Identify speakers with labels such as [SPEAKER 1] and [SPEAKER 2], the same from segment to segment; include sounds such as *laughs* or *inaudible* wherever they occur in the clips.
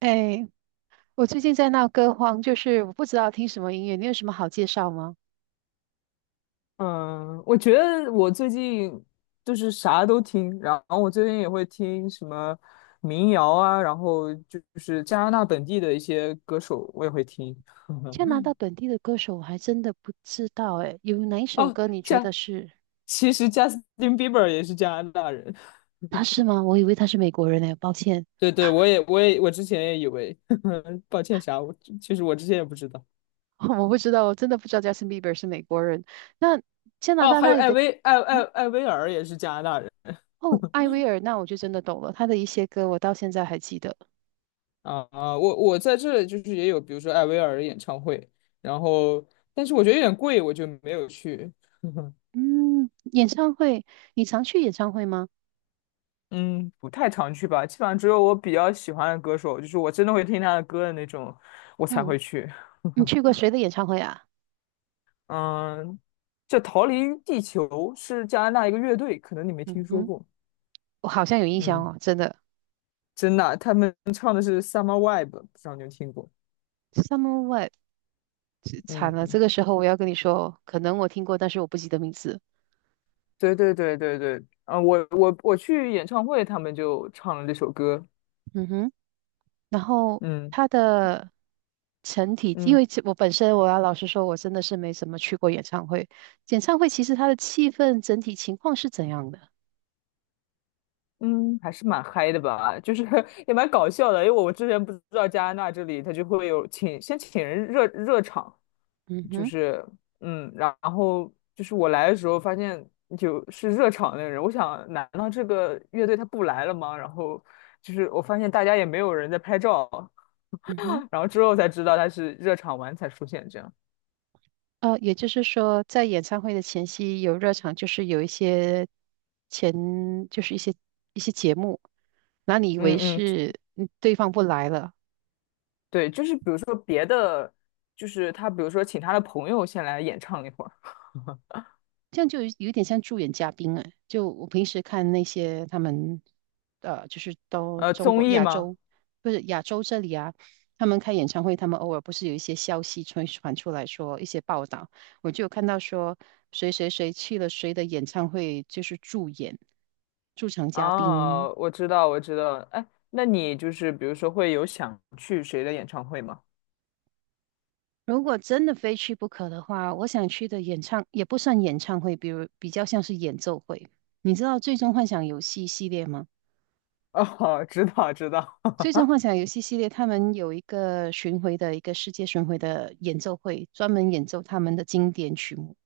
[SPEAKER 1] 哎，我最近在闹歌荒，就是我不知道听什么音乐，你有什么好介绍吗？
[SPEAKER 2] 嗯，我觉得我最近就是啥都听，然后我最近也会听什么民谣啊，然后就是加拿大本地的一些歌手我也会听。
[SPEAKER 1] 加拿
[SPEAKER 2] *laughs*
[SPEAKER 1] 大本地的歌手我还真的不知道，哎，有哪一首
[SPEAKER 2] 哦，
[SPEAKER 1] 歌你觉
[SPEAKER 2] 加，
[SPEAKER 1] 得是。
[SPEAKER 2] 其实贾斯 比伯也是加拿大人。
[SPEAKER 1] 他是吗？我以为他是美国人呢，抱歉。
[SPEAKER 2] 对对，我之前也以为，*laughs* 抱歉啥，其实我之前也不知道。
[SPEAKER 1] *laughs* 我不知道，我真的不知道 Justin Bieber 是美国人。那加拿
[SPEAKER 2] 哦，
[SPEAKER 1] 大
[SPEAKER 2] 还
[SPEAKER 1] 那
[SPEAKER 2] 有
[SPEAKER 1] 里
[SPEAKER 2] 艾
[SPEAKER 1] 的，
[SPEAKER 2] 薇艾艾
[SPEAKER 1] 嗯，
[SPEAKER 2] 艾薇儿也是加拿大人。
[SPEAKER 1] 哦，艾薇儿，那我就真的懂了，他的一些歌我到现在还记得。
[SPEAKER 2] 我在这里就是也有，比如说艾薇儿的演唱会，然后但是我觉得有点贵，我就没有去。*laughs*
[SPEAKER 1] 嗯，演唱会，你常去演唱会吗？
[SPEAKER 2] 嗯，不太常去吧，基本上只有我比较喜欢的歌手，就是我真的会听他的歌的那种，我才
[SPEAKER 1] 嗯，
[SPEAKER 2] 会去。
[SPEAKER 1] 你去过
[SPEAKER 2] *laughs*
[SPEAKER 1] 谁的演唱会啊？
[SPEAKER 2] 嗯，这《逃离地球》是加拿大一个乐队，可能你没
[SPEAKER 1] 嗯
[SPEAKER 2] 听说
[SPEAKER 1] 哼，
[SPEAKER 2] 过。
[SPEAKER 1] 我好像有印象
[SPEAKER 2] 嗯，
[SPEAKER 1] 哦，真的。
[SPEAKER 2] 真的啊，他们唱的是《Summer Vibe》，不知道你有听过？
[SPEAKER 1] Summer Webb。这惨了，这
[SPEAKER 2] 嗯，
[SPEAKER 1] 个时候我要跟你说，可能我听过，但是我不记得名字。
[SPEAKER 2] 对对对对对，啊，我去演唱会，他们就唱了这首歌。
[SPEAKER 1] 嗯哼，然后
[SPEAKER 2] 嗯。
[SPEAKER 1] 他的成体，因
[SPEAKER 2] 嗯
[SPEAKER 1] 为其我本身我要老实说，我真的是没怎么去过演唱会。演唱会其实它的气氛整体情况是怎样的？
[SPEAKER 2] 嗯，还是蛮嗨的吧，就是 *laughs* 也蛮搞笑的，因为我之前不知道加拿大这里他就会有请人热热场，
[SPEAKER 1] 嗯
[SPEAKER 2] 就
[SPEAKER 1] 哼，
[SPEAKER 2] 是然后就是我来的时候发现就是热场那个人，我想难道这个乐队他不来了吗？然后就是我发现大家也没有人在拍照，
[SPEAKER 1] 嗯哼，
[SPEAKER 2] *laughs* 然后之后才知道他是热场完才出现这样。
[SPEAKER 1] 也就是说，在演唱会的前夕有热场，就是有一些前，就是一些节目，那你以为
[SPEAKER 2] 嗯嗯，
[SPEAKER 1] 是嗯对方不来了，
[SPEAKER 2] 对，就是比如说别的，就是他比如说请他的朋友先来演唱一会儿，
[SPEAKER 1] 这样就有点像助演嘉宾哎。就我平时看那些他们，就是都中
[SPEAKER 2] 综
[SPEAKER 1] 国
[SPEAKER 2] 艺
[SPEAKER 1] 亚
[SPEAKER 2] 吗？
[SPEAKER 1] 洲，不是亚洲这里啊，他们开演唱会，他们偶尔不是有一些消息传出来说一些报道，我就有看到说谁谁谁去了谁的演唱会，就是助演驻场嘉宾。
[SPEAKER 2] 哦，我知道，我知道。哎，那你就是比如说会有想去谁的演唱会吗？
[SPEAKER 1] 如果真的非去不可的话，我想去的演唱也不算演唱会，比如比较像是演奏会。你知道《最终幻想游戏》系列吗？
[SPEAKER 2] 哦，*laughs* 知道，知道。
[SPEAKER 1] 最终幻想游戏系列，他们有一个巡回的一个世界巡回的演奏会，专门演奏他们的经典曲目。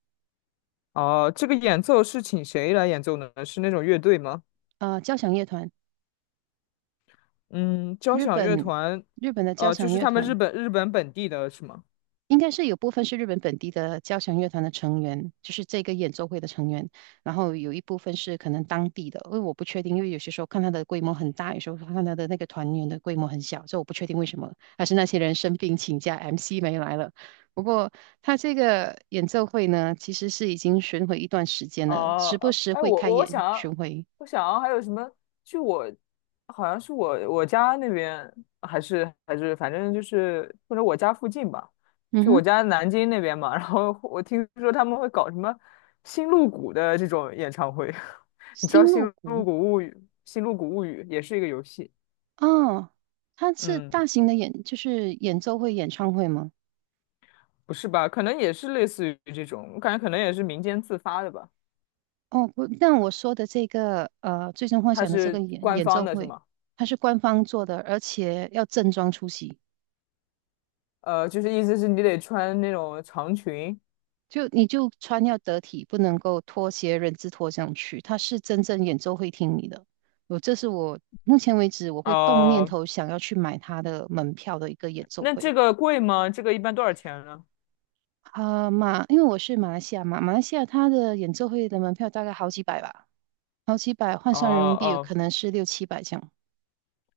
[SPEAKER 2] 哦，这个演奏是请谁来演奏呢？是那种乐队吗？
[SPEAKER 1] 啊，交响乐团，
[SPEAKER 2] 嗯，交
[SPEAKER 1] 日
[SPEAKER 2] 响乐
[SPEAKER 1] 本
[SPEAKER 2] 团，
[SPEAKER 1] 日本的交
[SPEAKER 2] 就
[SPEAKER 1] 响
[SPEAKER 2] 是
[SPEAKER 1] 乐
[SPEAKER 2] 他们日
[SPEAKER 1] 团，
[SPEAKER 2] 本日本本地的是吗？
[SPEAKER 1] 应该是有部分是日本本地的交响乐团的成员，就是这个演奏会的成员，然后有一部分是可能当地的，因为我不确定，因为有些时候看他的规模很大，有时候看他的那个团员的规模很小，所以我不确定为什么，还是那些人生病请假，MC 没来了。不过他这个演奏会呢，其实是已经巡回一段时间了，时
[SPEAKER 2] 哦、
[SPEAKER 1] 不时
[SPEAKER 2] 哎，
[SPEAKER 1] 会
[SPEAKER 2] 我
[SPEAKER 1] 开
[SPEAKER 2] 我
[SPEAKER 1] 演
[SPEAKER 2] 想要，
[SPEAKER 1] 巡回。
[SPEAKER 2] 我想要还有什么？就好像是我家那边，还是反正就是或者我家附近吧，
[SPEAKER 1] 嗯
[SPEAKER 2] 就
[SPEAKER 1] 哼，
[SPEAKER 2] 我家南京那边嘛。*laughs* 然后我听说他们会搞什么新露谷的这种演唱会，*laughs* 你知道
[SPEAKER 1] 新
[SPEAKER 2] 《新
[SPEAKER 1] 露
[SPEAKER 2] 露
[SPEAKER 1] 谷
[SPEAKER 2] 谷物语》《新露谷物语》也是一个游戏，
[SPEAKER 1] 哦，他是
[SPEAKER 2] 嗯，
[SPEAKER 1] 大型的演，就是演奏会、演唱会吗？
[SPEAKER 2] 不是吧？可能也是类似于这种，我感觉可能也是民间自发的吧。
[SPEAKER 1] 哦，不，但我说的这个最终幻
[SPEAKER 2] 它
[SPEAKER 1] 想》的这个
[SPEAKER 2] 是
[SPEAKER 1] 演
[SPEAKER 2] 官
[SPEAKER 1] 演
[SPEAKER 2] 方
[SPEAKER 1] 奏
[SPEAKER 2] 的，是
[SPEAKER 1] 会，
[SPEAKER 2] 吗？
[SPEAKER 1] 它是官方做的，而且要正装出席，
[SPEAKER 2] 就是意思是你得穿那种长裙。
[SPEAKER 1] 就你就穿要得体，不能够拖鞋、人字拖上去。它是真正演奏会厅里的，我这是我目前为止我会动念
[SPEAKER 2] 哦，
[SPEAKER 1] 头想要去买它的门票的一个演奏
[SPEAKER 2] 那
[SPEAKER 1] 会。
[SPEAKER 2] 这个贵吗？这个一般多少钱呢？
[SPEAKER 1] 啊、马，因为我是马来西亚嘛，马来西亚它的演奏会的门票大概好几百吧，好几百换
[SPEAKER 2] 哦
[SPEAKER 1] 算人民币可
[SPEAKER 2] 哦
[SPEAKER 1] 能是六七百这样，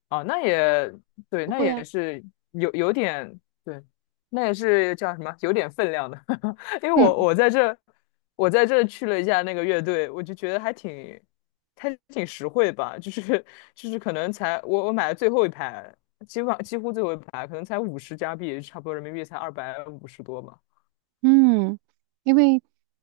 [SPEAKER 2] 哦，那也对，
[SPEAKER 1] 不
[SPEAKER 2] 那
[SPEAKER 1] 贵
[SPEAKER 2] 也
[SPEAKER 1] 啊。
[SPEAKER 2] 是有点对，那也是叫什么？有点分量的，*laughs* 因为
[SPEAKER 1] 嗯，
[SPEAKER 2] 我在这去了一下那个乐队，我就觉得还挺实惠吧，就是 *laughs* 就是可能才我买了最后一排，基本上几乎最后一排，可能才50加币，差不多人民币才250多吧。
[SPEAKER 1] 嗯，因为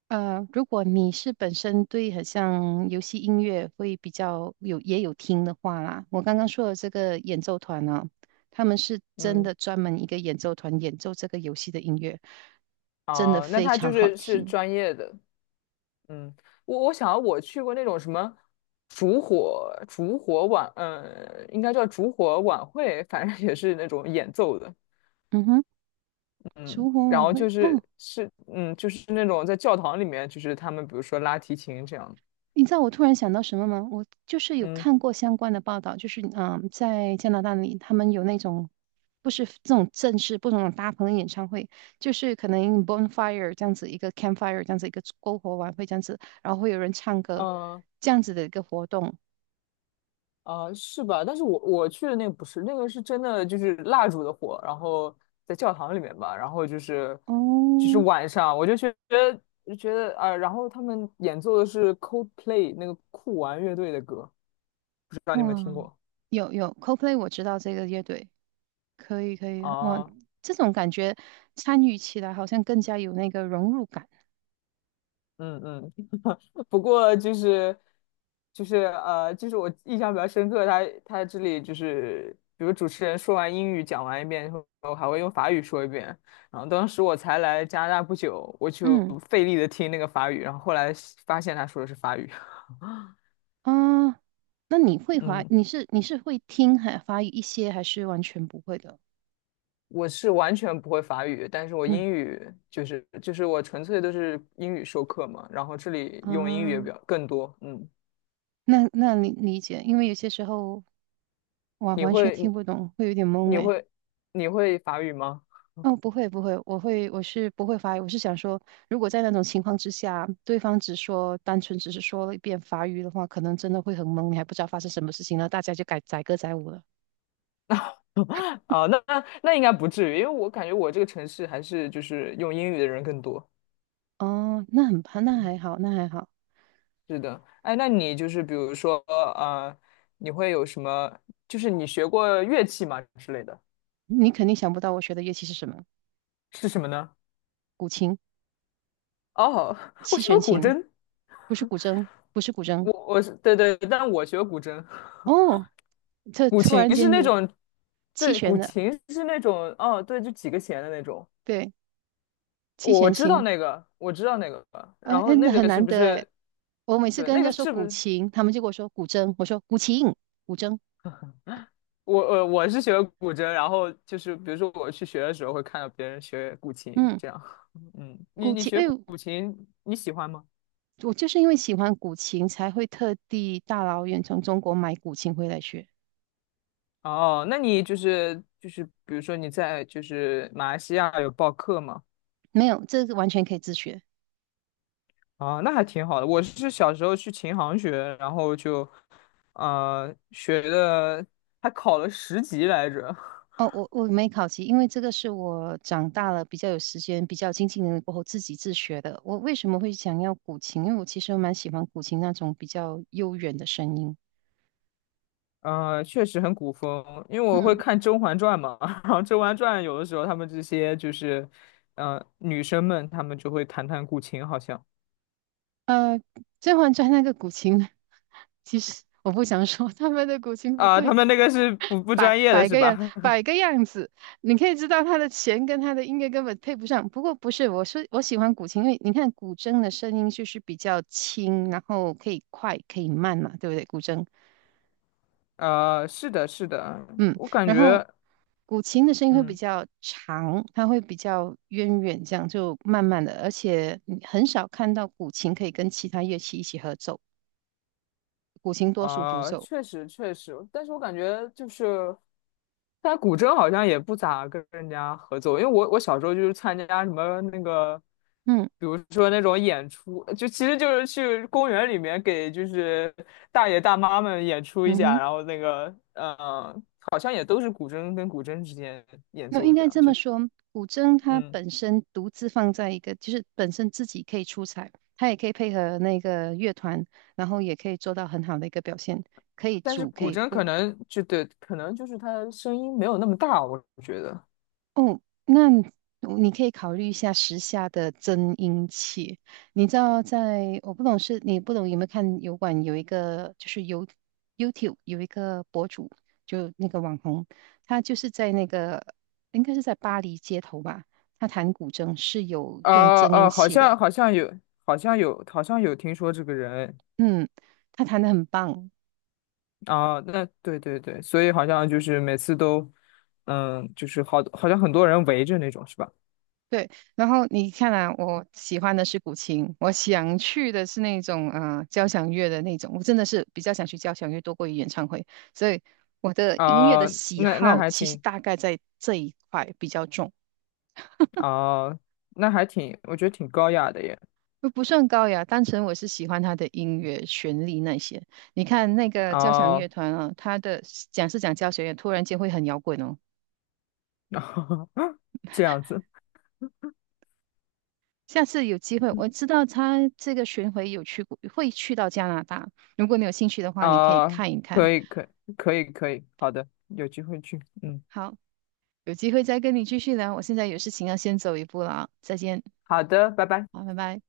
[SPEAKER 1] 如果你是本身对很像游戏音乐会比较有也有听的话啦，我刚刚说的这个演奏团呢、他们是真
[SPEAKER 2] 嗯，
[SPEAKER 1] 的专门一个演奏团演奏这个游戏的音乐，真的
[SPEAKER 2] 哦，那
[SPEAKER 1] 非
[SPEAKER 2] 他
[SPEAKER 1] 常
[SPEAKER 2] 就
[SPEAKER 1] 好
[SPEAKER 2] 是是
[SPEAKER 1] 听。
[SPEAKER 2] 专业的。嗯，我去过那种什么烛火烛火晚，应该叫烛火晚会，反正也是那种演奏的，
[SPEAKER 1] 嗯哼，
[SPEAKER 2] 嗯，
[SPEAKER 1] 烛火
[SPEAKER 2] 然
[SPEAKER 1] 晚
[SPEAKER 2] 后
[SPEAKER 1] 会
[SPEAKER 2] 就是
[SPEAKER 1] 哦，
[SPEAKER 2] 是就是那种在教堂里面，就是他们比如说拉提琴这样，
[SPEAKER 1] 你知道我突然想到什么吗？我就是有
[SPEAKER 2] 嗯，
[SPEAKER 1] 看过相关的报道，就是嗯，在加拿大里，他们有那种不是这种正式，不是那种大棚的演唱会，就是可能 bonfire 这样子一个 campfire 这样子一个篝火晚会这样子，然后会有人唱歌这样子的一个活动。
[SPEAKER 2] 啊，是吧？但是我去的那个不是，那个是真的就是蜡烛的火，然后在教堂里面吧，然后就是
[SPEAKER 1] 哦，
[SPEAKER 2] 晚上，我就觉得啊，然后他们演奏的是 Coldplay 那个酷玩乐队的歌，不知道你有没有听
[SPEAKER 1] 哇，
[SPEAKER 2] 过
[SPEAKER 1] 有 c o p l a y 我知道这个乐队，可以可以，哇，
[SPEAKER 2] 啊？
[SPEAKER 1] 这种感觉参与起来好像更加有那个融入感。
[SPEAKER 2] 嗯嗯，*laughs* 不过就是就是我印象比较深刻，他这里就是，比如主持人说完英语讲完一遍以后，还会用法语说一遍。然后当时我才来加拿大不久，我就
[SPEAKER 1] 嗯。
[SPEAKER 2] 费力的听那个法语，然后后来发现他说的是法语。
[SPEAKER 1] 啊，那你会
[SPEAKER 2] *laughs*
[SPEAKER 1] 华，
[SPEAKER 2] 嗯，
[SPEAKER 1] 你是会听还法语一些，还是完全不会的？
[SPEAKER 2] 我是完全不会法语，但是我
[SPEAKER 1] 嗯
[SPEAKER 2] 英语就是我纯粹都是英语授课嘛，然后这里用英语也
[SPEAKER 1] 啊，
[SPEAKER 2] 比较更多。嗯，
[SPEAKER 1] 那那你理解，因为有些时候我
[SPEAKER 2] 你
[SPEAKER 1] 完全
[SPEAKER 2] 会
[SPEAKER 1] 听不懂，会有点
[SPEAKER 2] 你
[SPEAKER 1] 懵
[SPEAKER 2] 你
[SPEAKER 1] 诶。
[SPEAKER 2] 会你会法语吗？
[SPEAKER 1] 哦，不会不会，我是不会法语，我是想说，如果在那种情况之下，对方只说单纯只是说了一遍法语的话，可能真的会很懵，你还不知道发生什么事情了，大家就改载歌载舞了。
[SPEAKER 2] *laughs* 哦，那应该不至于，因为我感觉我这个城市还是就是用英语的人更多。
[SPEAKER 1] 哦，那很那还好，那还好，
[SPEAKER 2] 是的，哎，那你就是比如说，你会有什么？就是你学过乐器吗之类的？
[SPEAKER 1] 你肯定想不到我学的乐器是什么，
[SPEAKER 2] 是什么呢？
[SPEAKER 1] 古琴。
[SPEAKER 2] 哦，*laughs* 我
[SPEAKER 1] 七
[SPEAKER 2] 学
[SPEAKER 1] 弦
[SPEAKER 2] 过古
[SPEAKER 1] 琴，
[SPEAKER 2] 筝，
[SPEAKER 1] 不是古筝，不是古筝。
[SPEAKER 2] 我是对对，但我学过古筝，
[SPEAKER 1] 哦，这
[SPEAKER 2] 古
[SPEAKER 1] 突
[SPEAKER 2] 琴
[SPEAKER 1] 然
[SPEAKER 2] 是
[SPEAKER 1] 间
[SPEAKER 2] 那
[SPEAKER 1] 有
[SPEAKER 2] 种，
[SPEAKER 1] 七
[SPEAKER 2] 对，古
[SPEAKER 1] 弦的，
[SPEAKER 2] 琴是那种，哦，对，就几个弦的那种。
[SPEAKER 1] 对，七
[SPEAKER 2] 我
[SPEAKER 1] 弦
[SPEAKER 2] 知道
[SPEAKER 1] 琴，
[SPEAKER 2] 那个，我知道那个，
[SPEAKER 1] 啊，
[SPEAKER 2] 然
[SPEAKER 1] 哎，
[SPEAKER 2] 后那
[SPEAKER 1] 那很
[SPEAKER 2] 个是
[SPEAKER 1] 难
[SPEAKER 2] 不
[SPEAKER 1] 得哎。
[SPEAKER 2] 是？
[SPEAKER 1] 我每次
[SPEAKER 2] 对，
[SPEAKER 1] 跟人
[SPEAKER 2] 那
[SPEAKER 1] 家
[SPEAKER 2] 个
[SPEAKER 1] 说
[SPEAKER 2] 是不
[SPEAKER 1] 古
[SPEAKER 2] 是？
[SPEAKER 1] 琴，他们就跟我说古筝，我说古琴，古筝，
[SPEAKER 2] 我是学古筝，然后就是比如说我去学的时候会看到别人学古琴，
[SPEAKER 1] 嗯，
[SPEAKER 2] 这样。*laughs* 嗯，你
[SPEAKER 1] 古
[SPEAKER 2] 你
[SPEAKER 1] 琴，
[SPEAKER 2] 学
[SPEAKER 1] 哎
[SPEAKER 2] 古
[SPEAKER 1] 呦，
[SPEAKER 2] 古琴你喜欢吗？
[SPEAKER 1] 我就是因为喜欢古琴，才会特地大老远从中国买古琴回来学。
[SPEAKER 2] 哦，那你就是比如说你在就是马来西亚有报课吗？
[SPEAKER 1] 没有，这个完全可以自学。
[SPEAKER 2] 啊，那还挺好的。我是小时候去琴行学，然后就学的还考了10级来着。
[SPEAKER 1] 哦，我没考级，因为这个是我长大了比较有时间、比较经济能力过后自己自学的。我为什么会想要古琴？因为我其实蛮喜欢古琴那种比较悠远的声音。
[SPEAKER 2] 嗯，确实很古风，因为我会
[SPEAKER 1] 嗯，
[SPEAKER 2] 看《甄嬛传》嘛，*laughs* 然后《甄嬛传》有的时候他们这些就是，女生们她们就会弹弹古琴，好像
[SPEAKER 1] 《甄嬛传》那个古琴，*laughs* 其实我不想说他们的古琴不
[SPEAKER 2] 啊，他
[SPEAKER 1] 对，
[SPEAKER 2] 们那个是不
[SPEAKER 1] 摆
[SPEAKER 2] 专业的
[SPEAKER 1] 摆
[SPEAKER 2] 是
[SPEAKER 1] 个
[SPEAKER 2] 吧？
[SPEAKER 1] 样，摆
[SPEAKER 2] *laughs*
[SPEAKER 1] 个样子，你可以知道他的弦跟他的音乐根本配不上。不过不是，我说我喜欢古琴，因为你看古筝的声音就是比较轻，然后可以快可以慢嘛，对不对？古筝。
[SPEAKER 2] 是的，是的，
[SPEAKER 1] 嗯，
[SPEAKER 2] 我感
[SPEAKER 1] 然后
[SPEAKER 2] 觉，
[SPEAKER 1] 古琴的声音会比
[SPEAKER 2] 嗯，
[SPEAKER 1] 较长，它会比较渊远，这样就慢慢的，而且你很少看到古琴可以跟其他乐器一起合奏，古琴多数独
[SPEAKER 2] 啊、
[SPEAKER 1] 奏。
[SPEAKER 2] 确实确实，但是我感觉就是但古筝好像也不咋跟人家合作，因为我小时候就是参加什么那个，
[SPEAKER 1] 嗯
[SPEAKER 2] 比如说那种演出，就其实就是去公园里面给就是大爷大妈们演出一
[SPEAKER 1] 嗯
[SPEAKER 2] 下，
[SPEAKER 1] 哼，
[SPEAKER 2] 然后那个好像也都是古筝跟古筝之间演
[SPEAKER 1] 那
[SPEAKER 2] 奏
[SPEAKER 1] 应
[SPEAKER 2] 这
[SPEAKER 1] 该
[SPEAKER 2] 样，
[SPEAKER 1] 这么说，古筝它
[SPEAKER 2] 嗯，
[SPEAKER 1] 本身独自放在一个，就是本身自己可以出彩，它也可以配合那个乐团，然后也可以做到很好的一个表现，可以
[SPEAKER 2] 但是
[SPEAKER 1] 主可
[SPEAKER 2] 古
[SPEAKER 1] 以
[SPEAKER 2] 筝
[SPEAKER 1] 副。
[SPEAKER 2] 可能就对，可能就是它声音没有那么大，我觉得，
[SPEAKER 1] 哦，那你可以考虑一下时下的增音器。你知道在，我不懂是你不懂有没有看油管有一个就是有 YouTube 有一个博主，就那个网红，他就是在那个应该是在巴黎街头吧，他弹古筝是有用增音
[SPEAKER 2] 好
[SPEAKER 1] 器的，
[SPEAKER 2] 像好像有，好像有，好像有听说这个人。
[SPEAKER 1] 嗯，他弹的很棒，
[SPEAKER 2] 啊，那对对对，所以好像就是每次都，就是好像很多人围着那种，是吧？
[SPEAKER 1] 对，然后你看啊，我喜欢的是古琴，我想去的是那种啊、交响乐的那种，我真的是比较想去交响乐多过于演唱会，所以我的音乐的
[SPEAKER 2] 啊，
[SPEAKER 1] 喜
[SPEAKER 2] 那那
[SPEAKER 1] 好
[SPEAKER 2] 还
[SPEAKER 1] 其实
[SPEAKER 2] 挺
[SPEAKER 1] 大概在这一块比较重，
[SPEAKER 2] 啊，那还挺，我觉得挺高雅的耶。
[SPEAKER 1] 又不算高雅，单纯我是喜欢他的音乐旋律那些。你看那个交响
[SPEAKER 2] 啊，
[SPEAKER 1] 乐团啊，他的讲是讲交响乐，突然间会很摇滚哦。
[SPEAKER 2] *laughs* 这样子
[SPEAKER 1] 下次有机会，我知道他这个巡回有去过，会去到加拿大。如果你有兴趣的话，你可以
[SPEAKER 2] 啊，
[SPEAKER 1] 看一看。
[SPEAKER 2] 可以，可以可以，可以，好的，有机会去，嗯，
[SPEAKER 1] 好，有机会再跟你继续聊，我现在有事情要先走一步了啊，再见，
[SPEAKER 2] 好的，拜拜。
[SPEAKER 1] 好，拜拜。